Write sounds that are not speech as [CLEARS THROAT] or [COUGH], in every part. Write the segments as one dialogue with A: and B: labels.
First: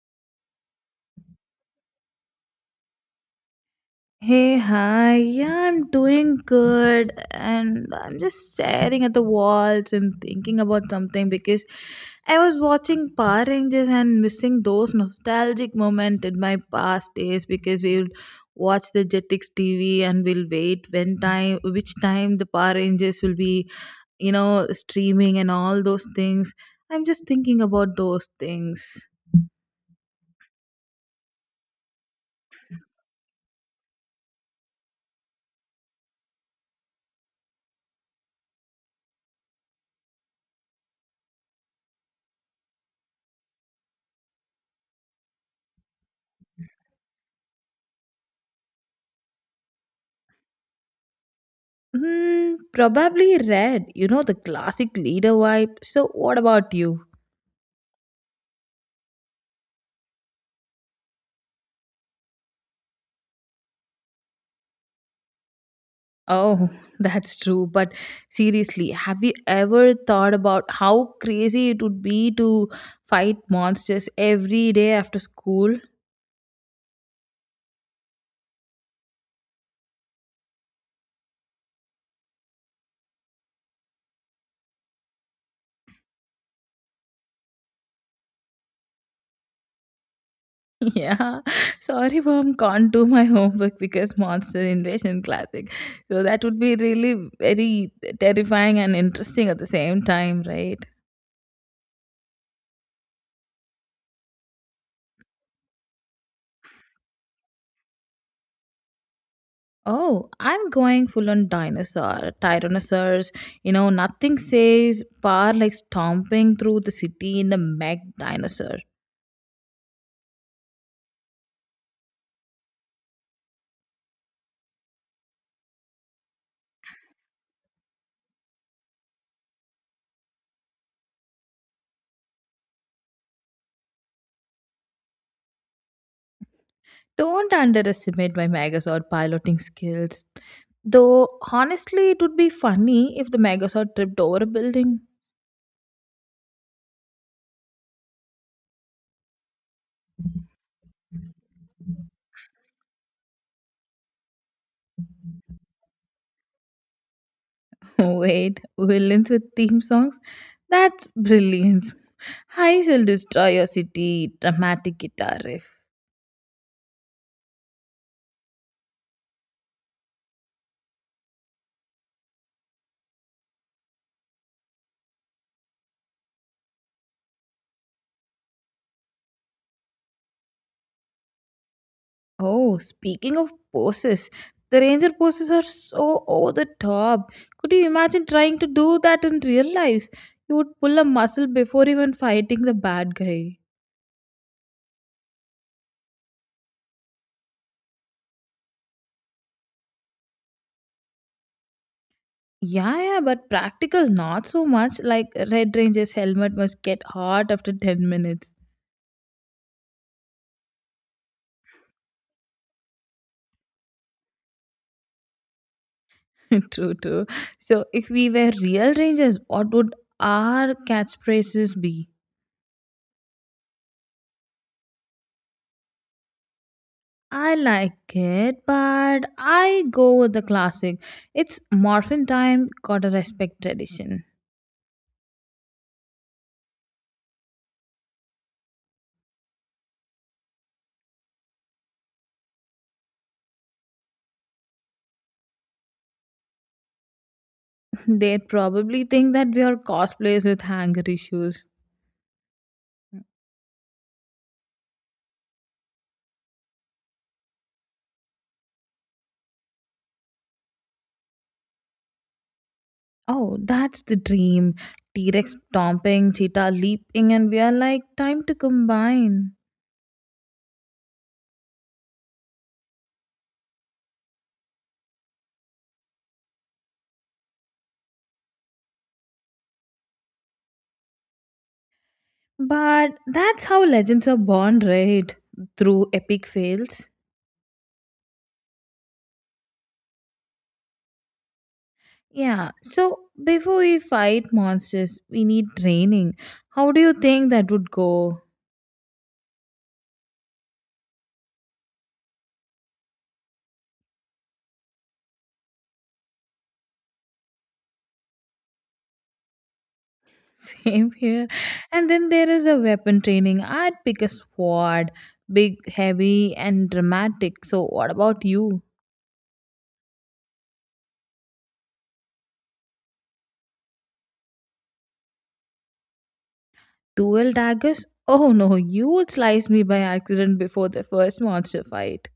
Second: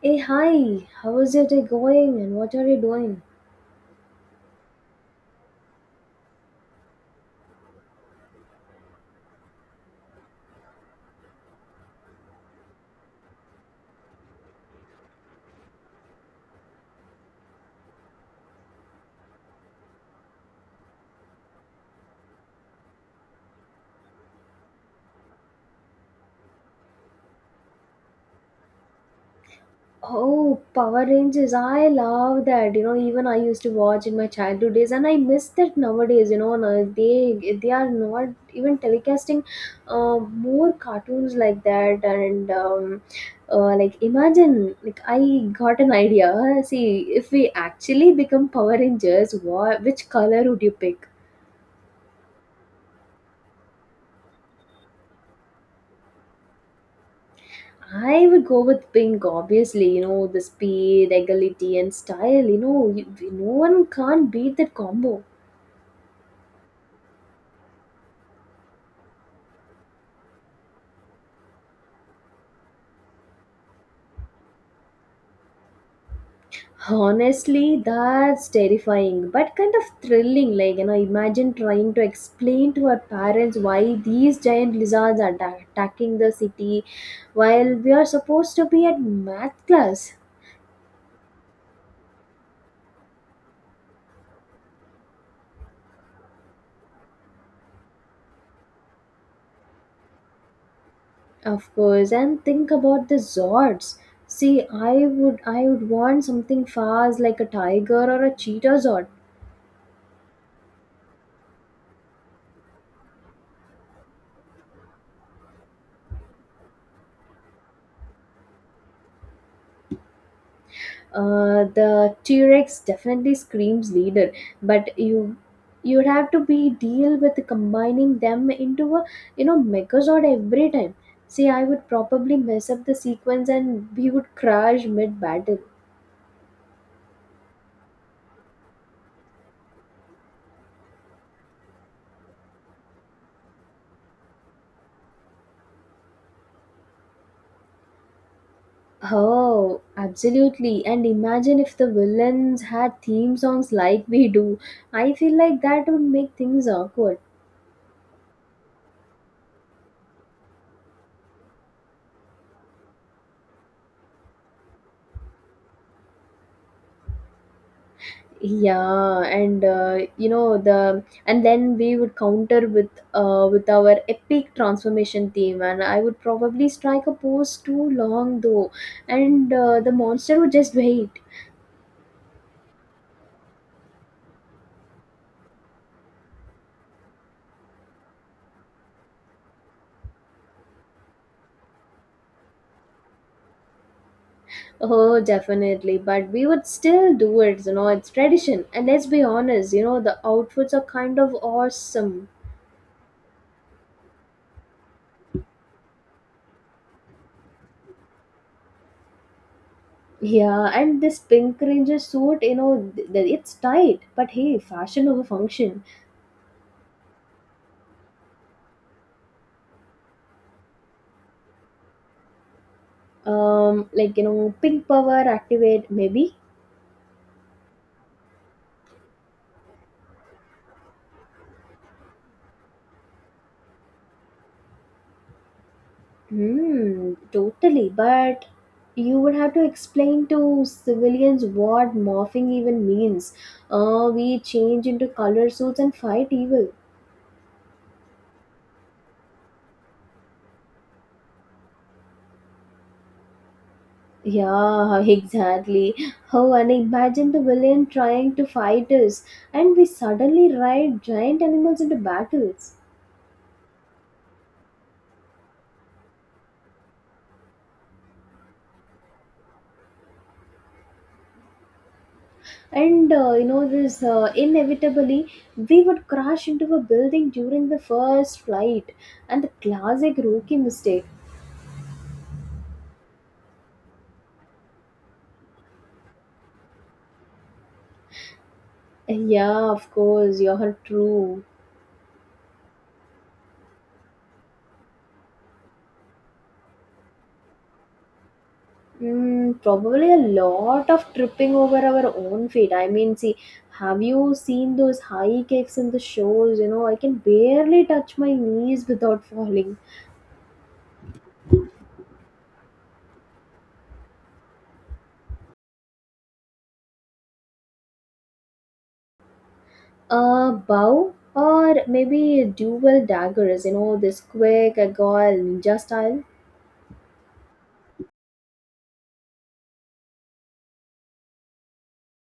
A: Hey, hi, how is your day going and what are you doing?
B: Hey, hi. Yeah, I'm doing good and I'm just staring at the walls and thinking about something because I was watching Power Rangers and missing those nostalgic moments in my past days because we would watch the Jetix TV and we'll wait when time which time the Power Rangers will be streaming and all those things. I'm just thinking about those things.
A: Oh, Power Rangers, I love that. You know, even I used to watch in my childhood days and I miss that nowadays. You know, now they are not even telecasting more cartoons like that. Imagine, like, I got an idea. See, if we actually become Power Rangers, what, which color would you pick?
B: Probably red. You know, the classic leader vibe. So, what about you?
A: I would go with pink, obviously. You know, the speed, agility, and style. You know, you, no one can't beat that combo.
B: Oh, [LAUGHS] that's true. But seriously, have you ever thought about how crazy it would be to fight monsters every day after school? [LAUGHS]
A: Honestly, that's terrifying, but kind of thrilling. Like, you know, imagine trying to explain to our parents why these giant lizards are attacking the city while we are supposed to be at math class.
B: Yeah, sorry, mom, can't do my homework because monster invasion classic. So that would be really very terrifying and interesting at the same time, right?
A: Of course, and think about the Zords. See, I would want something fast like a tiger or a cheetah Zord.
B: Oh, I'm going full on dinosaur, tyrannosaurs. You know, nothing says power like stomping through the city in a mech dinosaur.
A: The T-Rex definitely screams leader, but you'd have to be deal with combining them into a, you know, Megazord every time. See, I would probably mess up the sequence and we would crash mid battle.
B: Don't underestimate my Megazord piloting skills. Though, honestly, it would be funny if the Megazord tripped over a building.
A: Oh, absolutely. And imagine if the villains had theme songs like we do. I feel like that would make things awkward.
B: [LAUGHS] Wait, villains with theme songs? That's brilliance. I shall destroy your city, dramatic guitar riff.
A: Yeah, and you know the, and then we would counter with our epic transformation theme, and I would probably strike a pose too long though, and the monster would just wait.
B: Oh, speaking of poses, the ranger poses are so over the top. Could you imagine trying to do that in real life? You would pull a muscle before even fighting the bad guy.
A: Oh, definitely, but we would still do it. You know, it's tradition, and let's be honest, you know the outfits are kind of awesome.
B: Yeah, yeah, but practical not so much. Like Red Ranger's helmet must get hot after 10 minutes.
A: Yeah, and this pink ranger suit, you know, it's tight, but hey, fashion over function.
B: [LAUGHS] True, true. So, if we were real rangers, what would our catchphrases be?
A: Like, you know, pink power activate, maybe.
B: I like it, but I go with the classic. It's morphin time, gotta respect tradition.
A: Hmm, totally. But you would have to explain to civilians what morphing even means. We change into color suits and fight evil.
B: [LAUGHS] They probably think that we are cosplayers with hanger issues.
A: Yeah, [LAUGHS] exactly. Oh, and imagine the villain trying to fight us, and we suddenly ride giant animals into battles.
B: Oh, that's the dream. T Rex stomping, cheetah leaping, and we are like, time to combine.
A: And you know, this, inevitably we would crash into a building during the first flight, and the classic rookie mistake.
B: But that's how legends are born, right? Through epic fails.
A: Yeah, of course, you're true.
B: Yeah, so before we fight monsters, we need training. How do you think that would go?
A: Mm, probably a lot of tripping over our own feet. I mean, see, have you seen those high kicks in the shows? You know, I can barely touch my knees without falling.
B: Same here. And then there is a weapon training. I'd pick a sword, big, heavy, and dramatic. So, what about you?
A: Bow or maybe dual daggers, you know, this quick, agile, ninja style.
B: Dual daggers? Oh no, you would slice me by accident before the first monster fight.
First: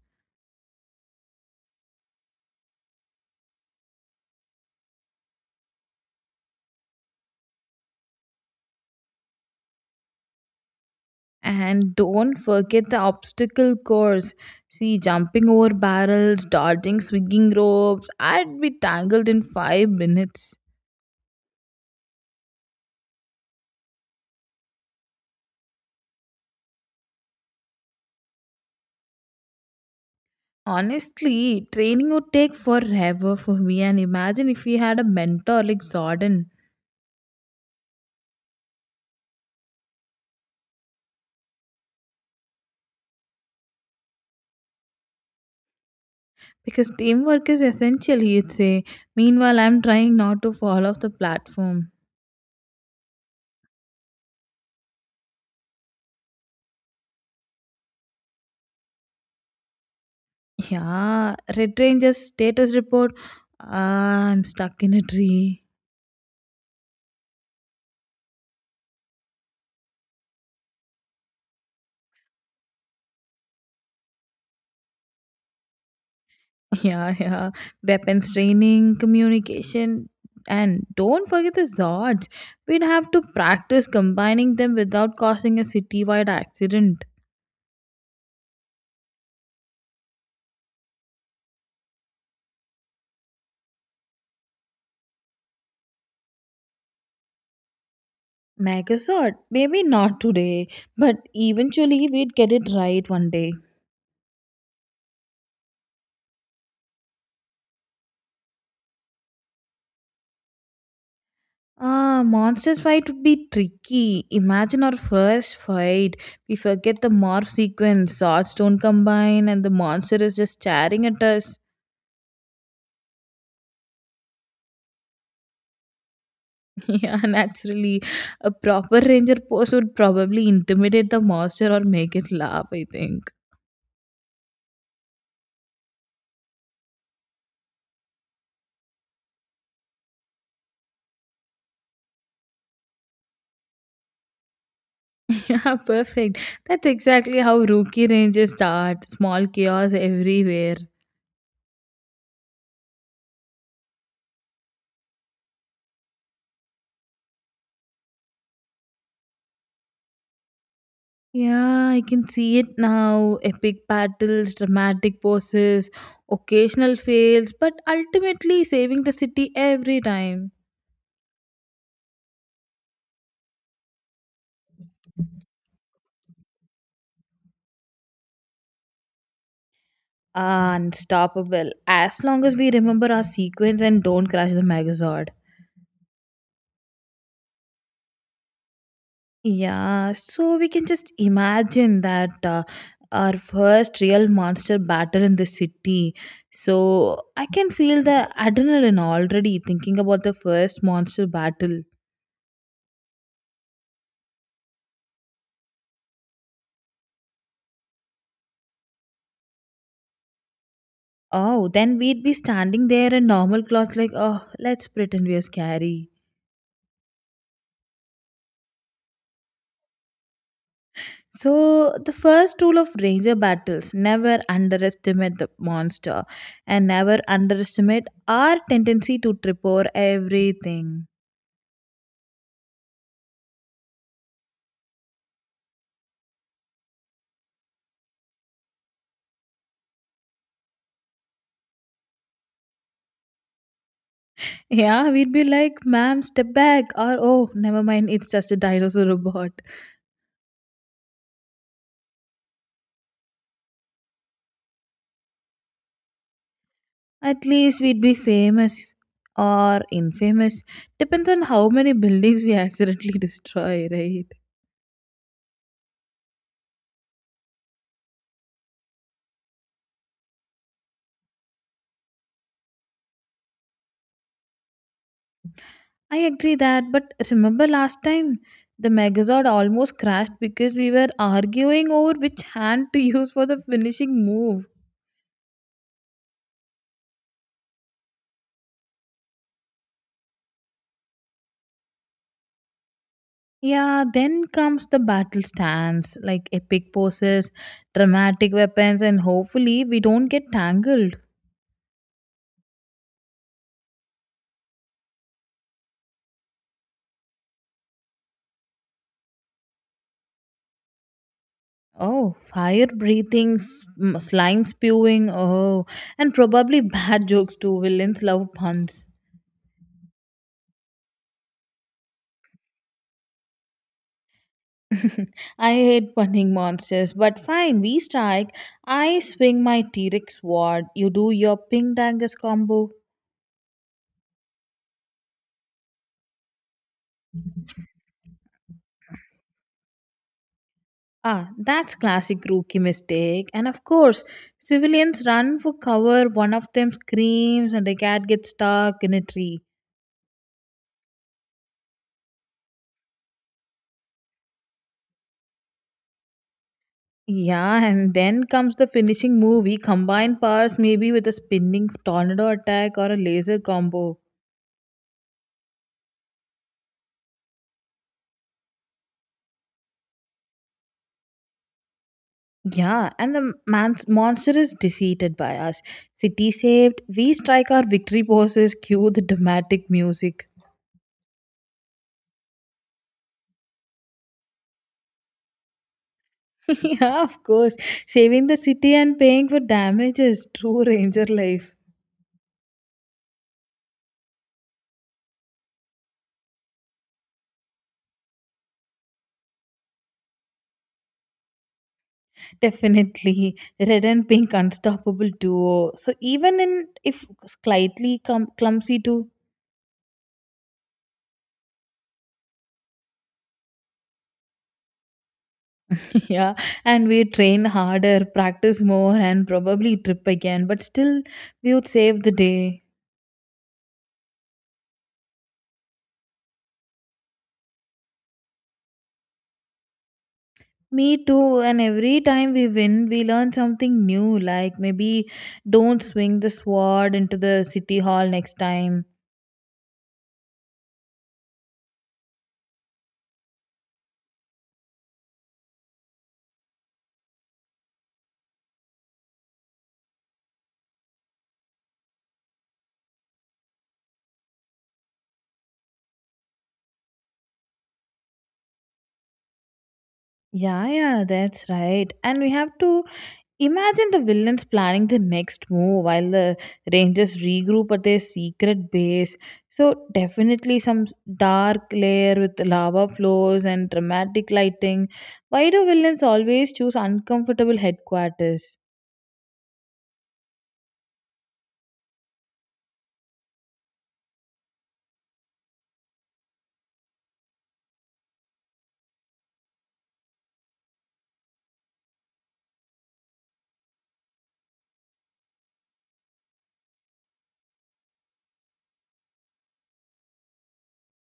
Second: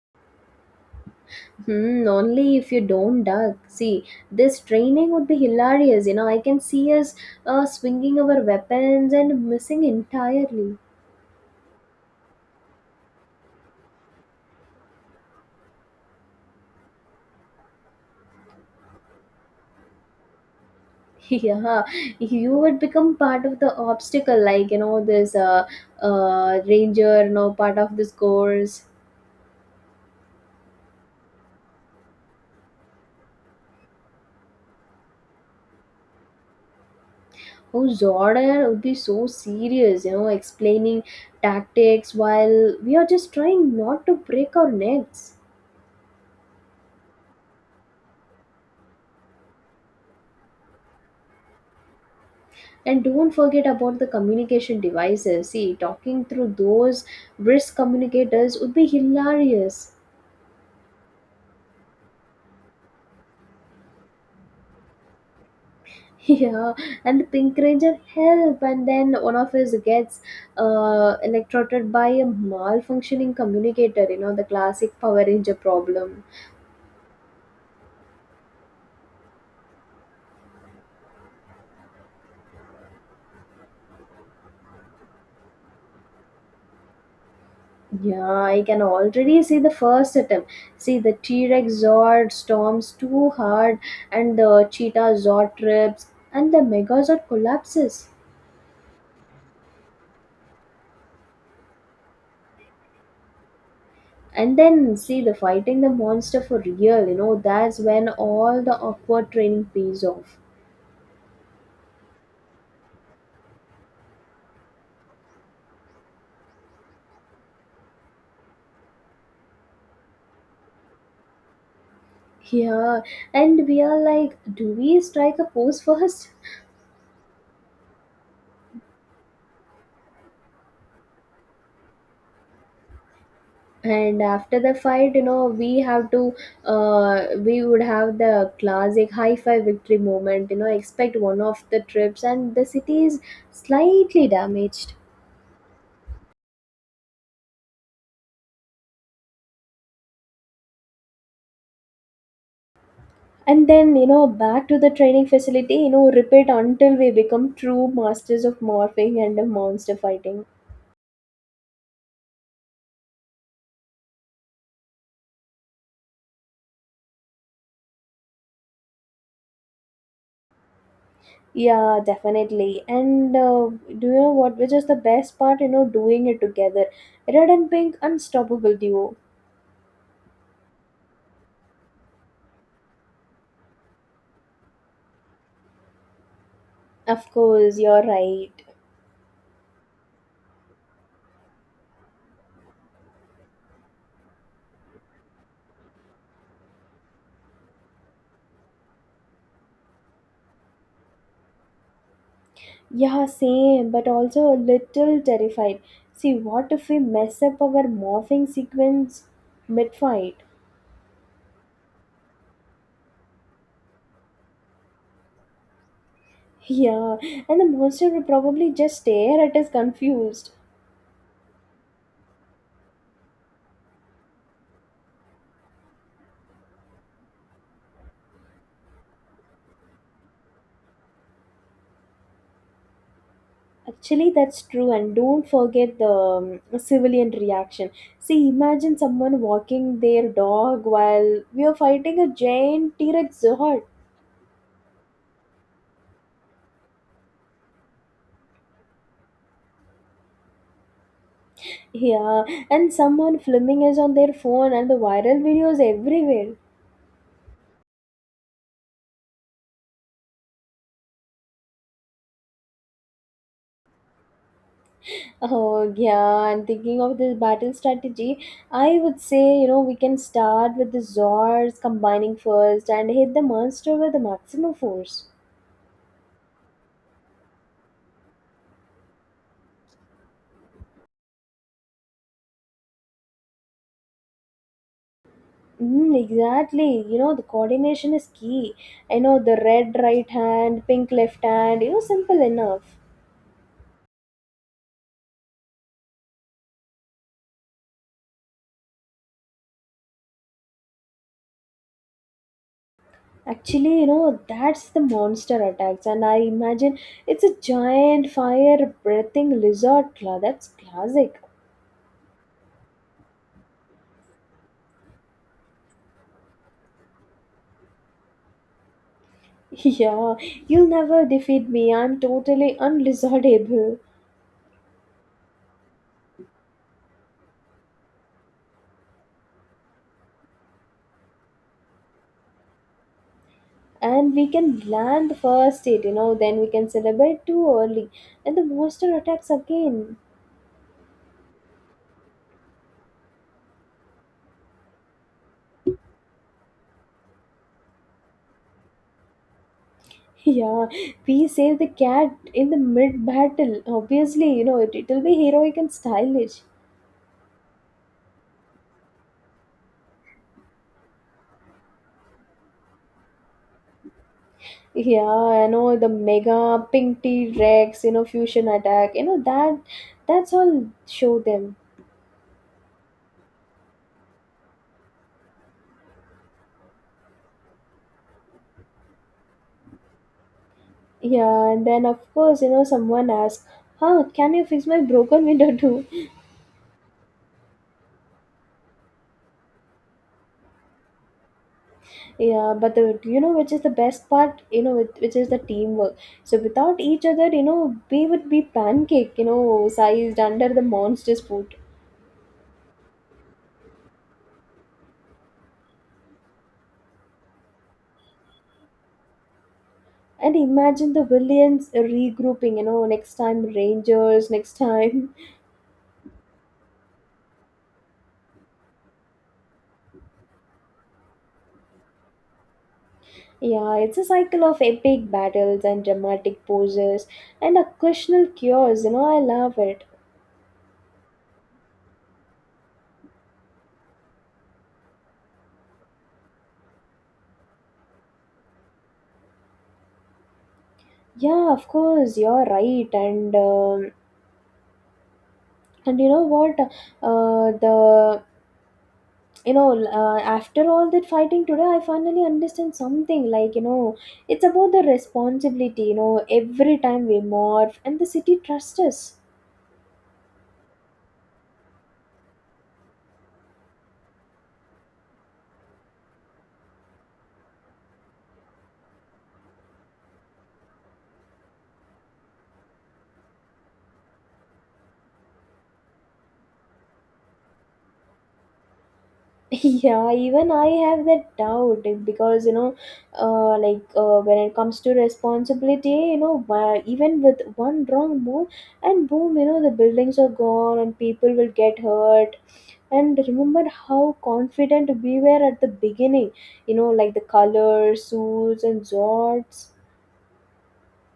A: Hmm, only if you don't duck. See, this training would be hilarious. You know, I can see us swinging our weapons and missing entirely.
B: And don't forget the obstacle course. See, jumping over barrels, dodging swinging ropes. I'd be tangled in 5 minutes.
A: [LAUGHS] Yeah, you would become part of the obstacle, like, you know, this ranger, you know, part of this course.
B: Honestly, training would take forever for me. And imagine if we had a mentor like Zordon.
A: Oh, Zordon would be so serious, you know, explaining tactics while we are just trying not to break our necks.
B: Because teamwork is essential, you'd say. Meanwhile, I'm trying not to fall off the platform.
A: And don't forget about the communication devices. See, talking through those wrist communicators would be hilarious.
B: Yeah, Red Ranger's status report. Ah, I'm stuck in a tree.
A: Yeah, and the Pink Ranger help, and then one of us gets electrocuted by a malfunctioning communicator. You know, the classic Power Ranger problem.
B: [LAUGHS] Yeah, yeah. Weapons training, communication, and don't forget the Zords. We'd have to practice combining them without causing a citywide accident.
A: Yeah, I can already see the first attempt. See, the T Rex Zord storms too hard, and the Cheetah Zord trips, and the Megazord collapses.
B: Megazord, maybe not today, but eventually we'd get it right one day.
A: And then see the fighting the monster for real. You know, that's when all the awkward training pays off.
B: Ah, monsters fight would be tricky. Imagine our first fight. We forget the morph sequence, swords don't combine, and the monster is just staring at us.
A: Yeah, and we are like, do we strike a pose first?
B: [LAUGHS] Yeah, naturally. A proper ranger pose would probably intimidate the monster or make it laugh, I think.
A: And after the fight, you know, we have to, we would have the classic high five victory moment, you know, expect one of the trips, and the city is slightly damaged.
B: [LAUGHS] Yeah, perfect. That's exactly how rookie rangers start. Small chaos everywhere.
A: And then, you know, back to the training facility, you know, repeat until we become true masters of morphing and monster fighting.
B: Yeah, I can see it now. Epic battles, dramatic poses, occasional fails, but ultimately saving the city every time.
A: Yeah, definitely. And do you know what? Which is the best part? You know, doing it together. Red and pink, unstoppable duo.
B: Unstoppable. As long as we remember our sequence and don't crash the Megazord.
A: Of course, you're right.
B: Yeah, so we can just imagine that our first real monster battle in the city. So I can feel the adrenaline already thinking about the first monster battle.
A: Yeah, same, but also a little terrified. See, what if we mess up our morphing sequence mid fight? [LAUGHS]
B: Oh, then we'd be standing there in normal clothes, like, oh, let's pretend we are scary.
A: Yeah, and the monster will probably just stare at us confused.
B: So, the first rule of ranger battles never underestimate the monster and never underestimate our tendency to trip over everything.
A: Actually, that's true, and don't forget the civilian reaction. See, imagine someone walking their dog while we are fighting a giant T Rex Zord.
B: Yeah, we'd be like, ma'am, step back, or oh, never mind, it's just a dinosaur [LAUGHS] robot.
A: Yeah, and someone filming us on their phone, and the viral videos everywhere.
B: At least we'd be famous or infamous. Depends on how many buildings we accidentally [LAUGHS] destroy, right?
A: Oh, yeah, and thinking of this battle strategy, I would say, you know, we can start with the Zords combining first and hit the monster with the maximum force.
B: I agree that, but remember last time the Megazord almost crashed because we were arguing over which hand to [LAUGHS] use for the finishing move.
A: Mm, exactly. You know, the coordination is key. I know, the red right hand, pink left hand, you know, simple enough.
B: Yeah, then comes the battle stance, like epic poses, dramatic weapons, and hopefully we don't get tangled.
A: Actually, you know, that's the monster attacks, and I imagine it's a giant fire breathing lizard claw. That's classic.
B: Oh, fire breathing, slime spewing, oh, and probably [LAUGHS] bad jokes too. Villains love puns.
A: [LAUGHS] Yeah, you'll never defeat me. I'm totally unlizardable.
B: [LAUGHS] I hate punning monsters, but fine, we strike. I swing my T Rex sword, you do your Ping Dangus combo.
A: And we can land the first hit, you know, then we can celebrate too early. And the monster attacks again.
B: Ah, that's classic rookie mistake. And of course, civilians run for cover, one of them screams, and the cat gets stuck in a tree.
A: Yeah, we save the cat in the mid battle. Obviously, you know, it'll be heroic and stylish.
B: Yeah, and then comes the finishing move. We combine powers maybe with a spinning tornado attack or a laser combo.
A: Yeah, I know, the mega pink T Rex, you know, fusion attack, you know, that's all show them.
B: Yeah, and the monster is defeated by us. City saved. We strike our victory poses. Cue the dramatic music.
A: Yeah, and then of course, you know, someone asks, huh, can you fix my broken window too?
B: [LAUGHS] Yeah, of course. Saving the city and paying for damages. True ranger life.
A: Yeah, but the, you know, which is the best part, you know, which is the teamwork. So without each other, you know, we would be pancake, you know, sized under the monster's foot.
B: Definitely. Red and pink unstoppable duo. So even in if slightly clumsy too.
A: And imagine the villains regrouping, you know, next time Rangers, next time. [LAUGHS]
B: [LAUGHS] Yeah. And we train harder, practice more and probably trip again. But still we would save the day.
A: Yeah, it's a cycle of epic battles and dramatic poses and occasional cures, you know, I love it.
B: Me too, and every time we win, we learn something new, like maybe don't swing the sword into the city hall next time.
A: Yeah, of course, you're right. And you know what? Uh, the, After all that fighting today, I finally understand something, like, you know, it's about the responsibility, you know, every time we morph and the city trusts us.
B: Yeah, yeah, that's right. And we have to imagine the villains planning the next move while the rangers regroup at their secret base. So, definitely some dark layer with lava flows and dramatic lighting. Why do villains always choose uncomfortable headquarters?
A: [LAUGHS] Yeah, even I have that doubt, eh, because, you know, when it comes to responsibility, you know, why, even with one wrong move, and boom, you know, the buildings are gone and people will get hurt. And remember how confident we were at the beginning, you know, like the colors, suits, and jorts.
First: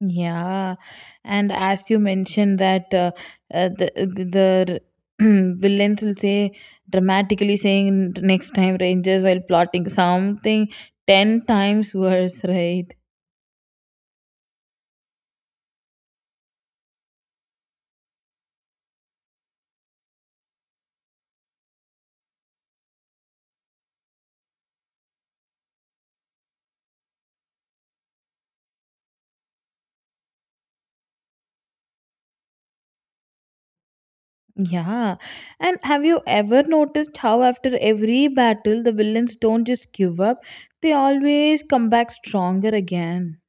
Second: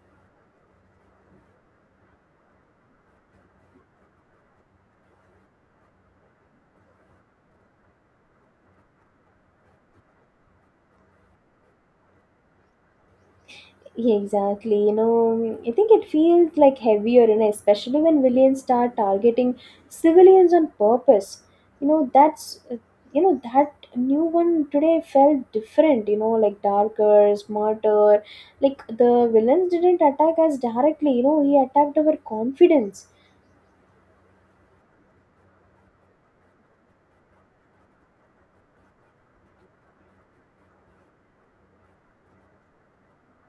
B: Yeah, and as you mentioned that the the [CLEARS THROAT] villains will say dramatically saying next time Rangers while plotting something 10 times worse, right?
A: Yeah, exactly. You know, I think it feels like heavier, you know, especially when villains start targeting civilians on purpose. You know, that's, you know, that new one today felt different, you know, like darker, smarter. Like the villains didn't attack us directly, you know, he attacked our confidence.
B: Yeah, and have you ever noticed how after every battle the villains don't just give up; they always come back stronger again.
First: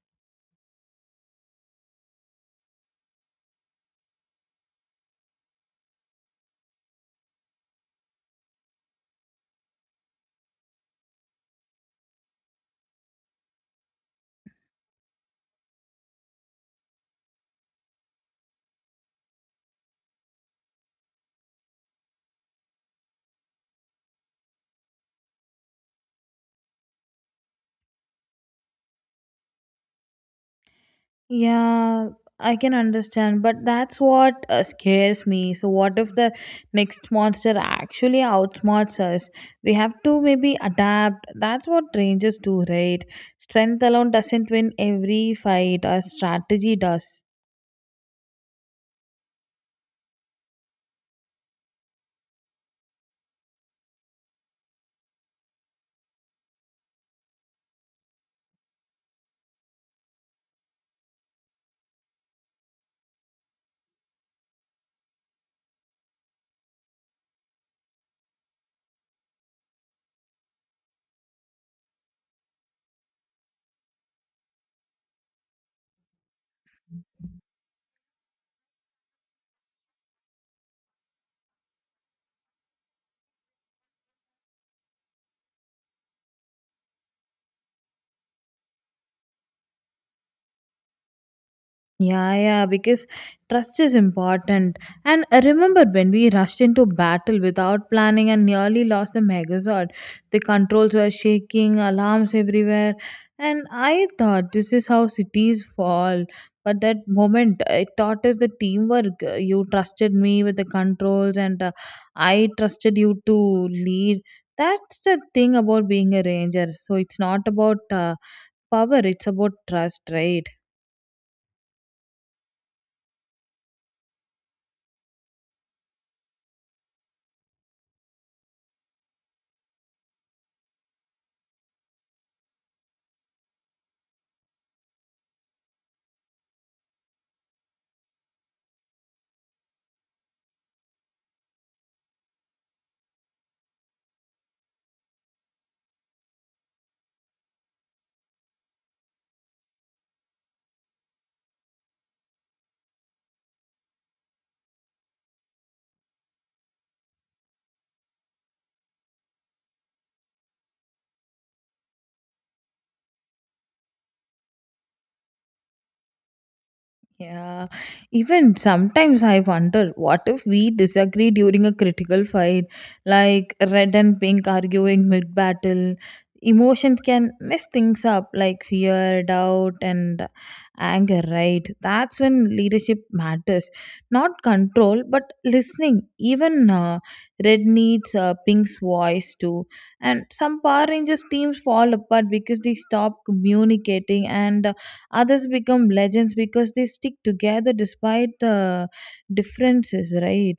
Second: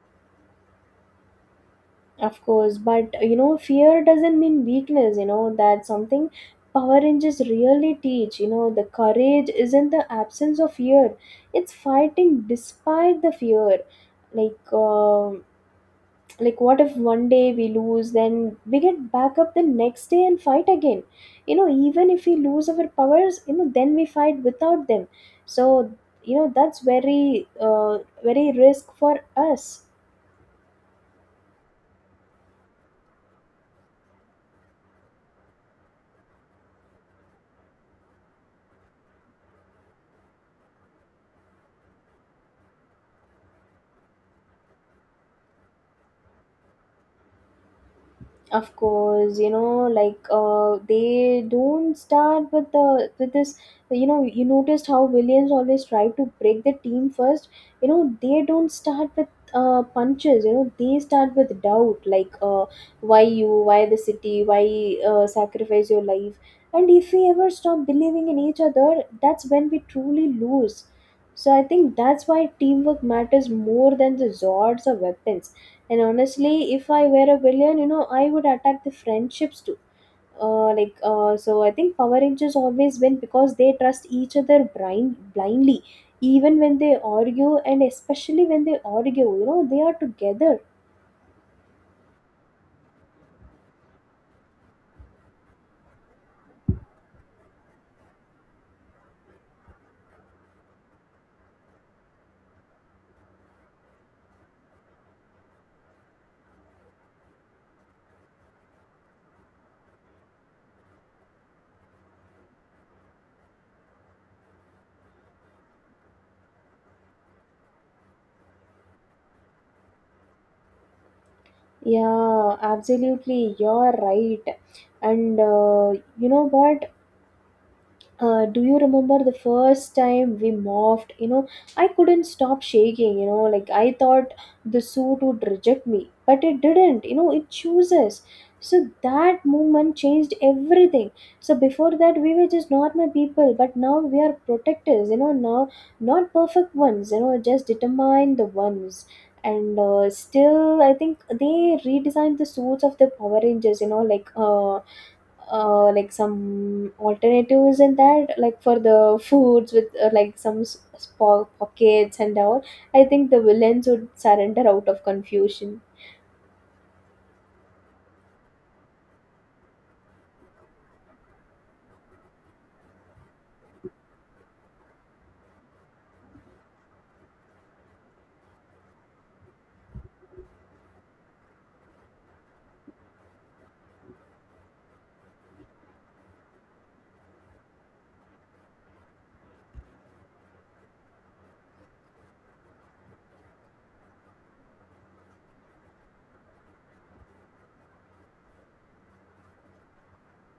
A: Of course, but you know, fear doesn't mean weakness, you know, that's something Power Rangers really teach. You know, the courage isn't the absence of fear, it's fighting despite the fear. Like, um like what if one day we lose, then we get back up the next day and fight again. You know, even if we lose our powers, you know, then we fight without them. So, you know, that's very, very risk for us.
B: Yeah, I can understand, but that's what scares me. So, what if the next monster actually outsmarts us? We have to maybe adapt. That's what rangers do, right? Strength alone doesn't win every fight, our strategy does.
A: Of course, you know, they don't start with the, with this, you know, you noticed how williams always tried to break the team first, you know, they don't start with punches, you know, they start with doubt, why you, why the city, why sacrifice your life. And if we ever stop believing in each other, that's when we truly lose. So I think that's why teamwork matters more than the Zords or weapons. And honestly, if I were a villain, you know, I would attack the friendships too. So, I think Power Rangers always win because they trust each other blindly, even when they argue, and especially when they argue, you know, they are together.
B: Yeah, yeah, because trust is important. And I remember when we rushed into battle without planning and nearly lost the Megazord. The controls were shaking, alarms everywhere, and I thought this is how cities fall. But that moment, it taught us the teamwork. You trusted me with the controls, and I trusted you to lead. That's the thing about being a ranger. So it's not about power; it's about trust, right?
A: Yeah, absolutely, you're right. And you know what? Uh, do you remember the first time we morphed? You know, I couldn't stop shaking. You know, like, I thought the suit would reject me, but it didn't. You know, it chooses. So that movement changed everything. So before that we were just normal people, but now we are protectors. You know, now, not perfect ones, you know, just determined the ones. And still I think they redesigned the suits of the Power Rangers, you know, like some alternatives in that, like for the foods with like some small pockets and all. I think the villains would surrender out of confusion.
B: Yeah, even sometimes I wonder what if we disagree during a critical fight, like red and pink arguing mid battle. Emotions can mess things up, like fear, doubt, and anger, right? That's when leadership matters. Not control, but listening. Even red needs pink's voice too. And some Power Rangers teams fall apart because they stop communicating and others become legends because they stick together despite the differences, right?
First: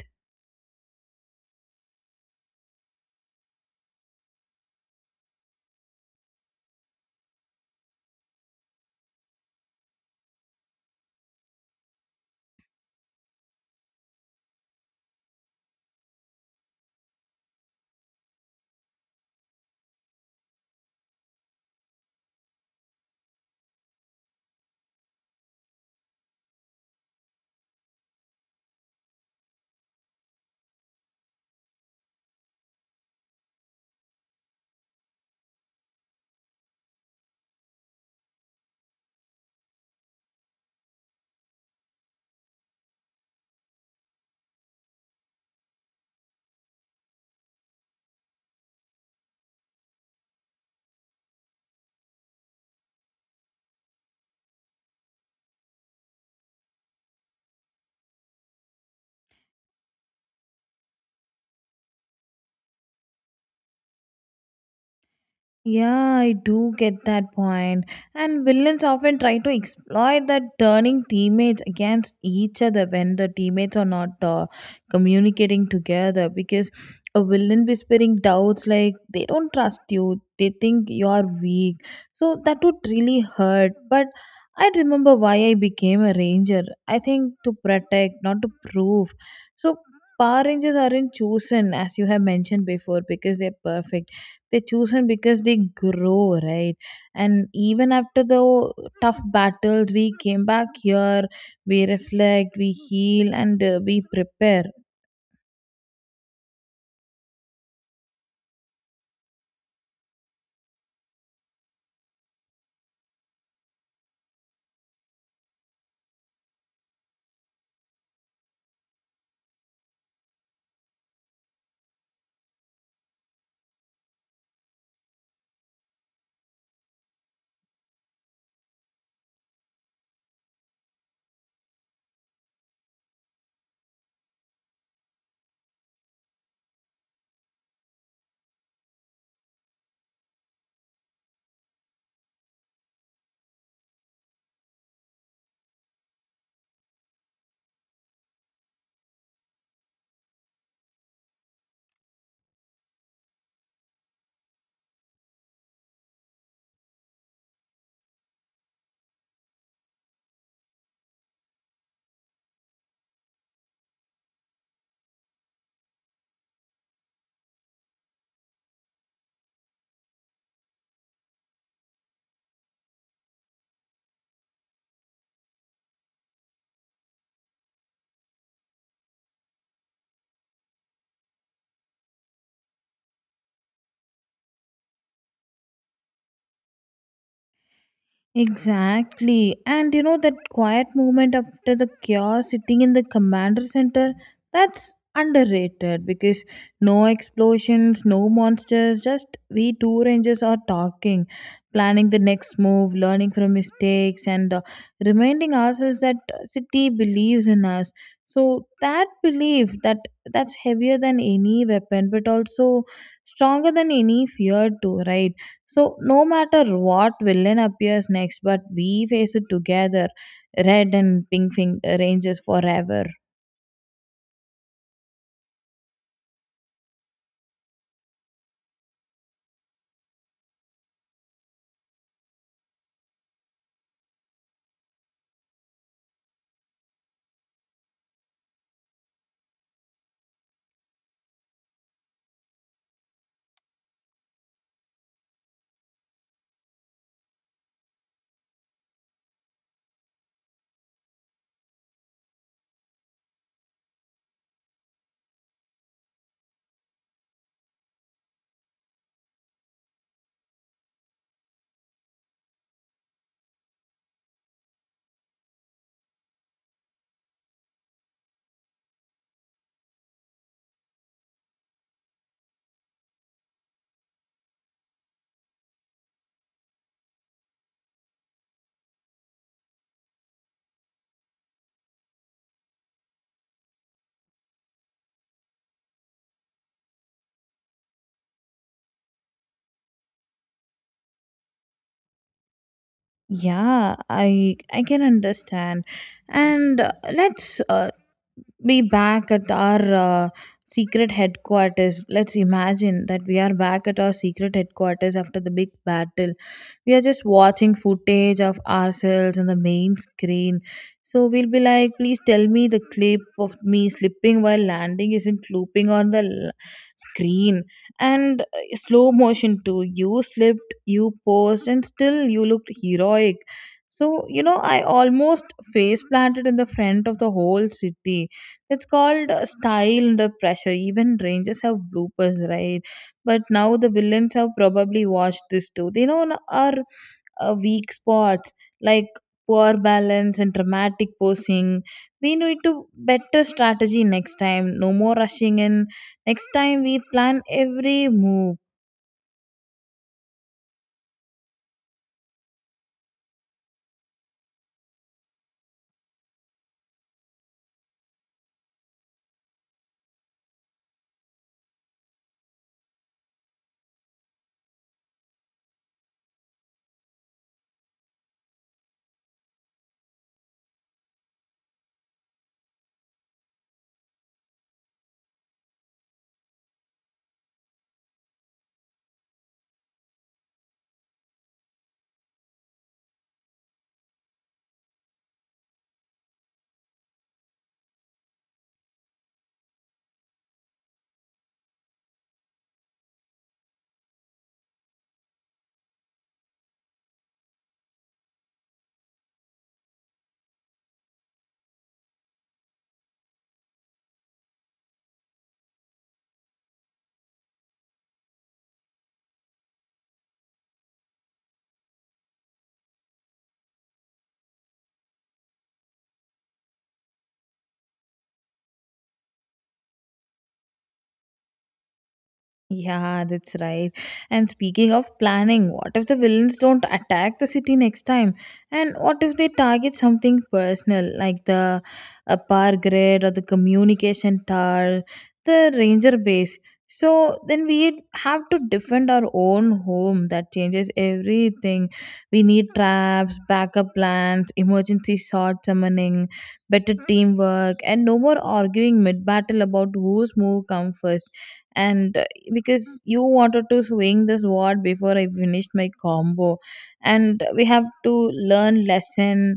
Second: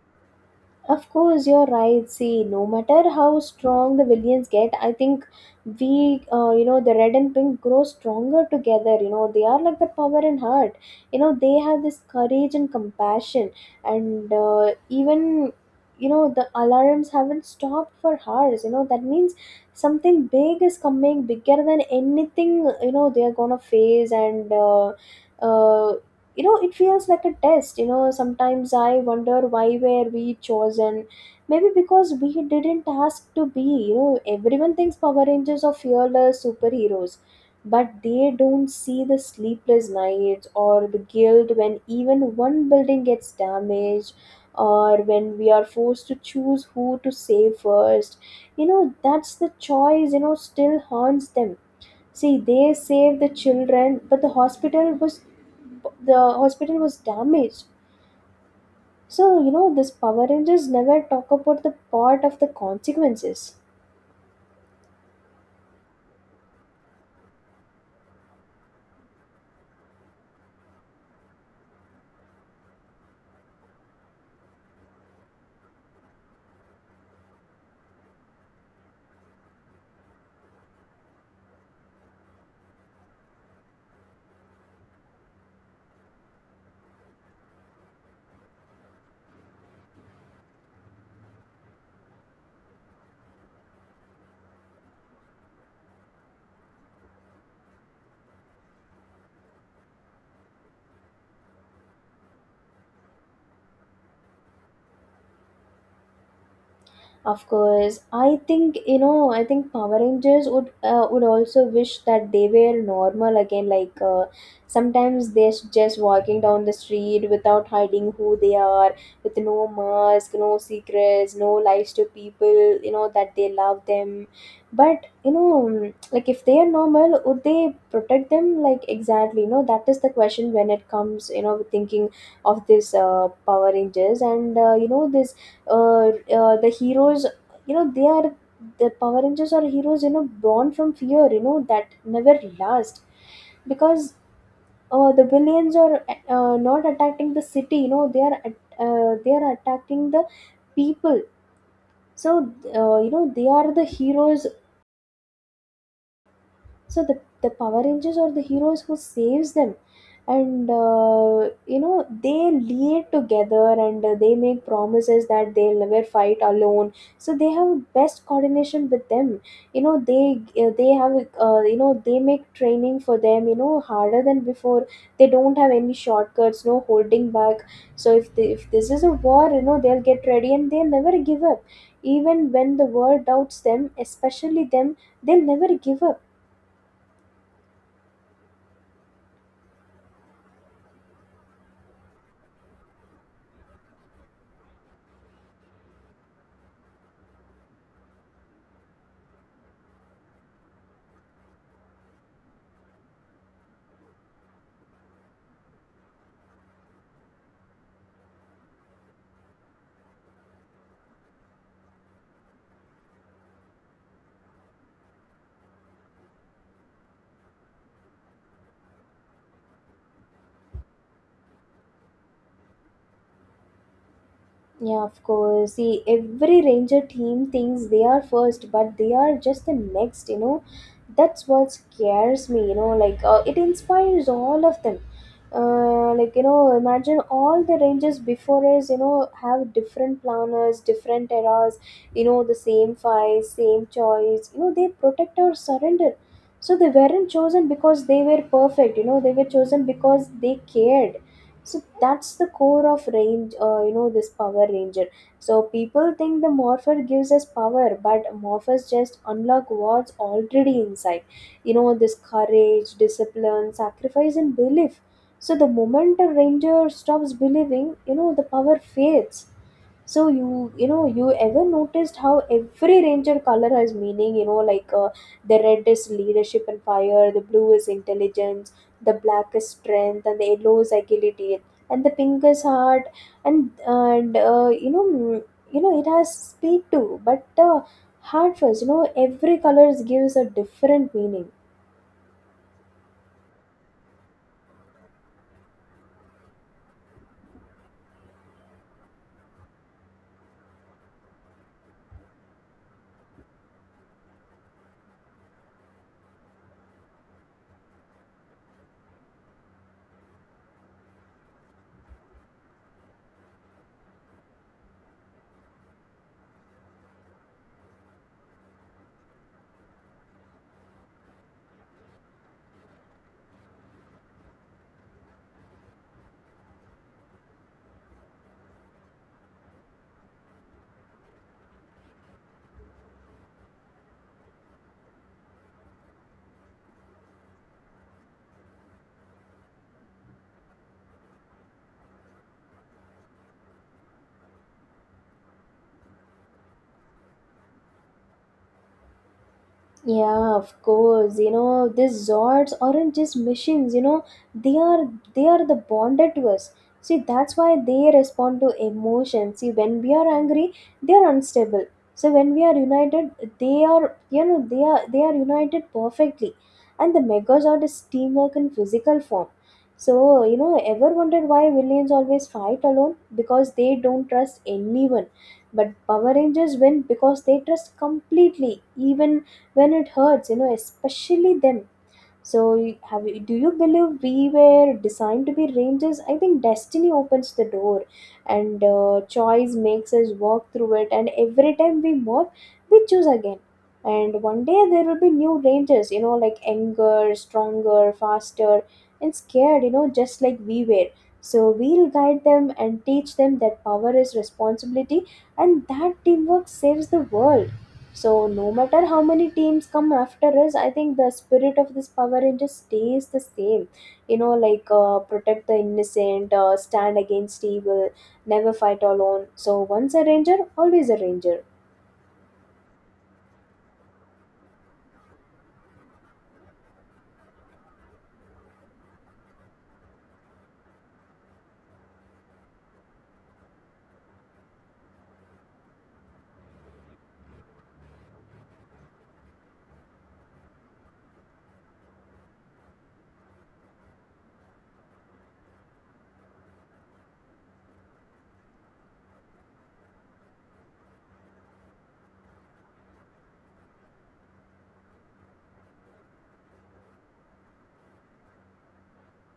A: Of course, you're right. See, no matter how strong the villains get, I think we, you know, the red and pink grow stronger together. You know, they are like the power and heart. You know, they have this courage and compassion. And even, you know, the alarms haven't stopped for hours. You know, that means something big is coming, bigger than anything, you know, they are gonna face. Uh, you know, it feels like a test. You know, sometimes I wonder why were we chosen. Maybe because we didn't ask to be. You know, everyone thinks Power Rangers are fearless superheroes, but they don't see the sleepless nights or the guilt when even one building gets damaged, or when we are forced to choose who to save first. You know, that's the choice, you know, still haunts them. See, they saved the children, but the hospital was damaged. So, you know, this Power Rangers never talk about the part of the consequences.
B: Yeah, I do get that point. And villains often try to exploit that, turning teammates against each other when the teammates are not communicating together. Because a villain whispering doubts like they don't trust you, they think you are weak. So that would really hurt. But I remember why I became a ranger. I think to protect, not to prove. So Power Rangers aren't chosen, as you have mentioned before, because they're perfect. They choose him because they grow, right? And even after the tough battles, we came back here, we reflect, we heal, and we prepare.
A: Of course, I think you know. I think Power Rangers would also wish that they were normal again. Like sometimes they're just walking down the street without hiding who they are, with no mask, no secrets, no lies to people. You know that they love them, but you know, like if they are normal, would they protect them? Like exactly, you know, that is the question when it comes. You know, thinking of this Power Rangers and you know, this the heroes, you know they are, the Power Rangers are heroes, you know, born from fear, you know that never last. Because the villains are, not attacking the city, you know, they are they are attacking the people. So you know, they are the heroes. So the Power Rangers are the heroes who saves them. And you know, they lead together, and they make promises that they'll never fight alone, so they have best coordination with them. You know, they have, you know, they make training for them, you know, harder than before. They don't have any shortcuts, no holding back. So if this is a war, you know, they'll get ready and they'll never give up. Even when the world doubts them, especially them, they'll never give up.
B: Exactly. And you know that quiet moment after the chaos sitting in the commander center, that's underrated because no explosions, no monsters, just we two rangers are talking, planning the next move, learning from mistakes and reminding ourselves that city believes in us. So that belief that that's heavier than any weapon but also stronger than any fear too, right? So, no matter what villain appears next, but we face it together. Red and pink ranges forever.
A: Yeah, of course. See, every ranger team thinks they are first, but they are just the next, you know. That's what scares me, you know. Like, it inspires all of them. Like, you know, imagine all the rangers before us, you know, have different planners, different eras, you know, the same fight, same choice. You know, they protect or surrender. So they weren't chosen because they were perfect, you know, they were chosen because they cared. So that's the core of range you know, this Power Ranger. So people think the morpher gives us power, but morphers just unlock what's already inside. You know, this courage, discipline, sacrifice and belief. So the moment a ranger stops believing, you know, the power fades. So you know, you ever noticed how every ranger color has meaning? You know, like the red is leadership and fire, the blue is intelligence, the black is strength, and the yellow is agility, and the pink is heart, and you know, you know, it has speed too, but heart first. You know, every colors gives a different meaning.
B: Yeah, I can understand. And let's be back at our secret headquarters. Let's imagine that we are back at our secret headquarters after the big battle. We are just watching footage of ourselves on the main screen. So we'll be like, please tell me the clip of me slipping while landing isn't looping on the screen. And slow motion too. You slipped, you posed, and still you looked heroic. So, you know, I almost face planted in the front of the whole city. It's called style under pressure. Even Rangers have bloopers, right? But now the villains have probably watched this too. They know our weak spots like poor balance and dramatic posing. We need to better strategy next time. No more rushing in. Next time we plan every move.
A: Yeah, of course. You know, these Zords aren't just machines, you know, they are they are the bonded to us. See, that's why they respond to emotions. See, when we are angry, they are unstable. So when we are united, they are, you know, they are united perfectly. And the Megazord is teamwork in physical form. So, you know, ever wondered why villains always fight alone? Because they don't trust anyone. But Power Rangers win because they trust completely, even when it hurts, you know, especially them. So do you believe we were designed to be rangers? I think destiny opens the door, and choice makes us walk through it, and every time we move, we choose again. And one day there will be new rangers, you know, like anger, stronger, faster, and scared, you know, just like we were. So we'll guide them and teach them that power is responsibility, and that teamwork saves the world. So no matter how many teams come after us, I think the spirit of this Power Ranger stays the same. You know, like protect the innocent, stand against evil, never fight alone. So once a ranger, always a ranger.
B: Yeah, that's right. And speaking of planning, what if the villains don't attack the city next time? And what if they target something personal like the power grid or the communication tower, the ranger base? So then we have to defend our own home. That changes everything. We need traps, backup plans, emergency sword summoning, better teamwork, and no more arguing mid battle about whose move comes first and because you wanted to swing the sword before I finished my combo, and we have to learn lesson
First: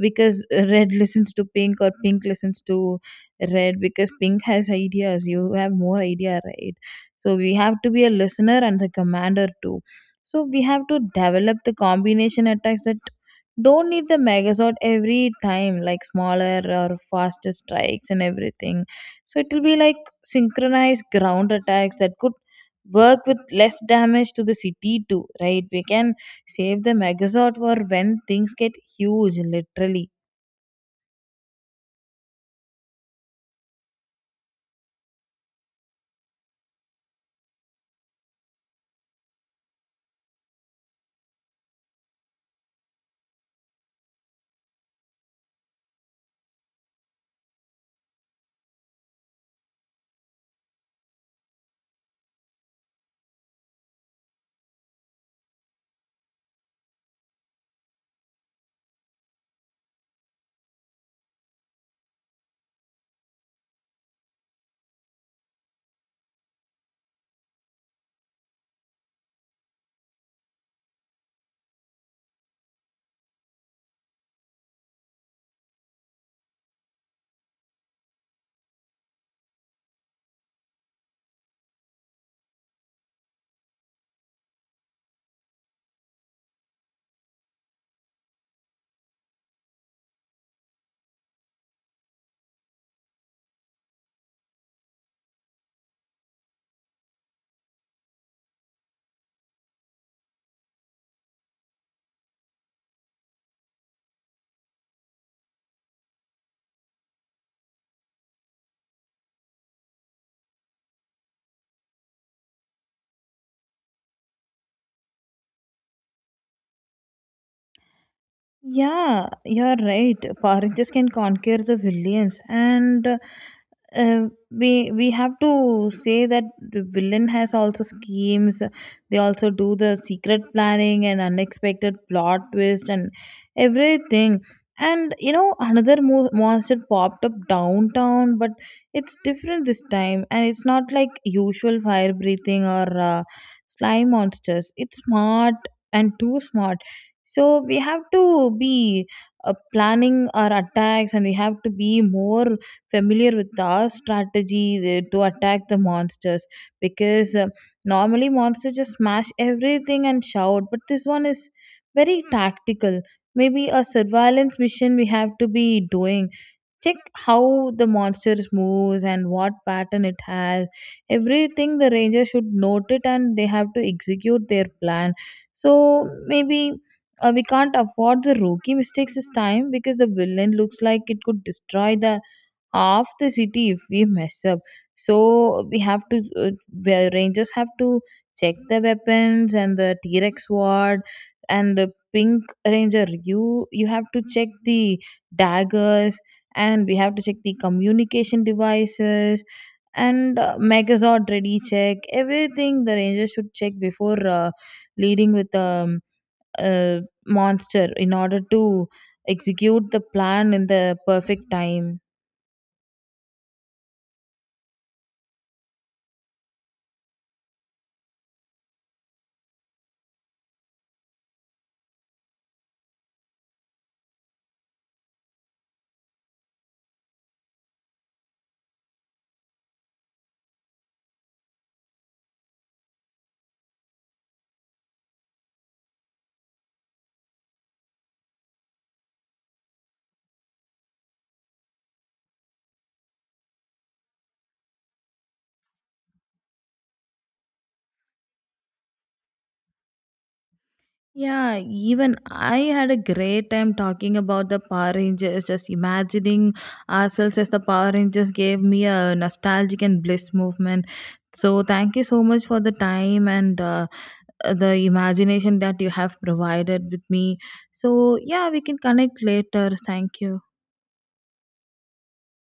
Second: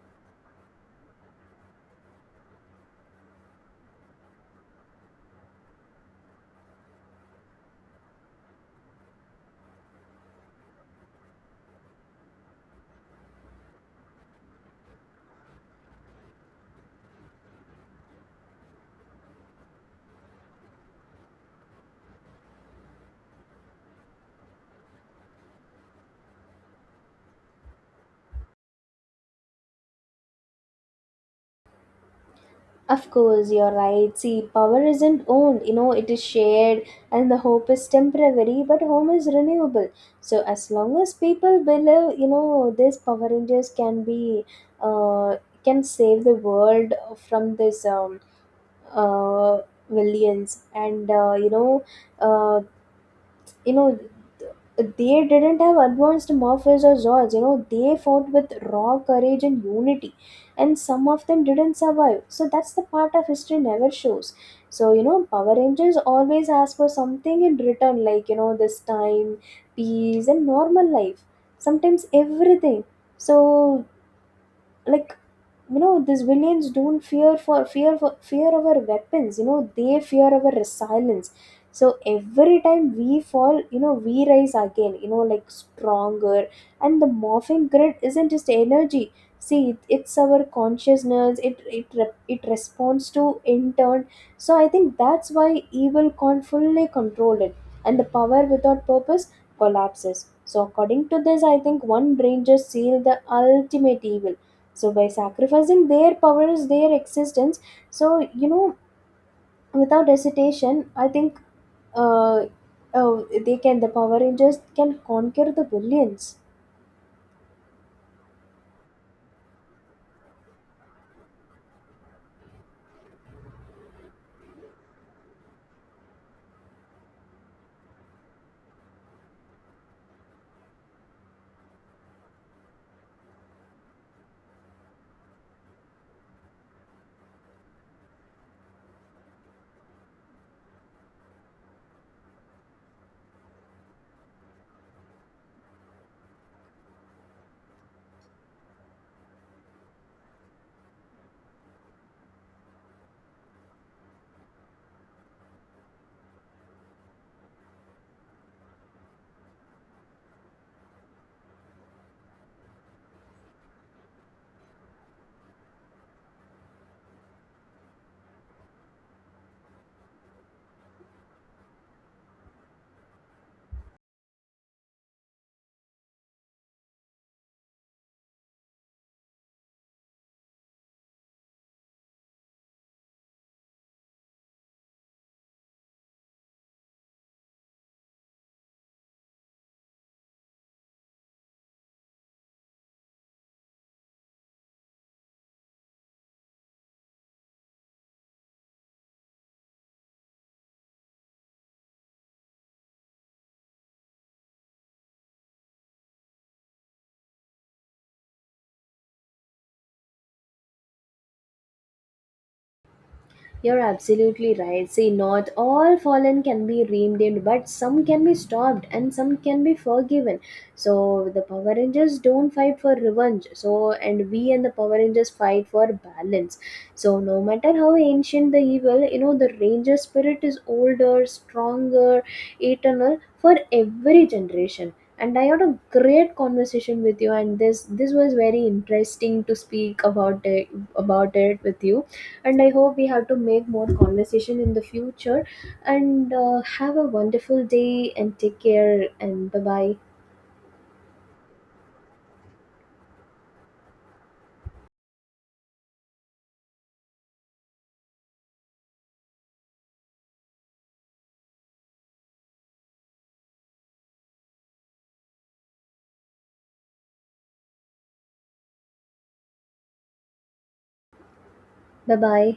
B: because red [LAUGHS] listens to pink or pink listens to red because pink has ideas. You have more idea, right? So we have to be a listener and the commander too. So we have to develop the combination attacks that don't need the megazord every time like smaller or faster strikes and everything so it will be like synchronized ground attacks that could work with less damage to the city too, right? We can save the megazord for when things get huge, literally.
A: Of course, you're right. See, power isn't owned. You know, it is shared, and the hope is temporary, but home is renewable. So as long as people believe, you know, these Power Rangers can be, uh, can save the world from this. Uh, Williams, and uh, you know, they didn't have advanced morphers or zords. You know, they fought with raw courage and unity, and some of them didn't survive. So that's the part of history never shows. So you know, Power Rangers always ask for something in return, like you know, this time, peace, and normal life. Sometimes everything. So, like, you know, these villains don't fear our weapons, you know, they fear our silence. So every time we fall, you know, we rise again, you know, like stronger. And the morphing grid isn't just energy. See, it's our consciousness. It responds to in turn. So I think that's why evil can't fully control it. And the power without purpose collapses. So according to this, I think one brain just sealed the ultimate evil, so by sacrificing their powers, their existence. So, you know, without hesitation, I think, uh, uh, they can, the Power Rangers can conquer the billions.
B: Yeah, you're right. Power Rangers can conquer the villains, and we have to say that the villain has also schemes. They also do the secret planning and unexpected plot twist and everything. And another monster popped up downtown, but it's different this time, and it's not like usual fire breathing or slime monsters. It's smart and too smart so we have to be planning our attacks and we have to be more familiar with our strategy to attack the monsters because normally monsters just smash everything and shout but this one is very tactical maybe a surveillance mission we have to be doing check how the monster moves and what pattern it has everything the ranger should note it and they have to execute their plan so maybe we can't afford the rookie mistakes this time because the villain looks like it could destroy the of the city if we mess up. So the rangers have to check the weapons and the T Rex sword and the pink ranger. You have to check the daggers and we have to check the communication devices and Megazord ready check everything. The ranger should check before leading with a monster in order to execute the plan in the perfect time.
A: You're absolutely right. See, not all fallen can be redeemed, but some can be stopped and some can be forgiven. So the Power Rangers don't fight for revenge. So, and we, and the Power Rangers fight for balance. So no matter how ancient the evil, you know, the Ranger spirit is older, stronger, eternal for every generation. And I had a great conversation with you, and this was very interesting to speak about about it with you. And I hope we have to make more conversation in the future. And have a wonderful day and take care, and bye bye,
B: Yeah, even I had a great time talking about the Power Rangers, just imagining ourselves as the Power Rangers gave me a nostalgic and bliss movement. So, thank you so much for the time and the imagination that you have provided with me. So, yeah, we can connect later. Thank you.
A: bye bye.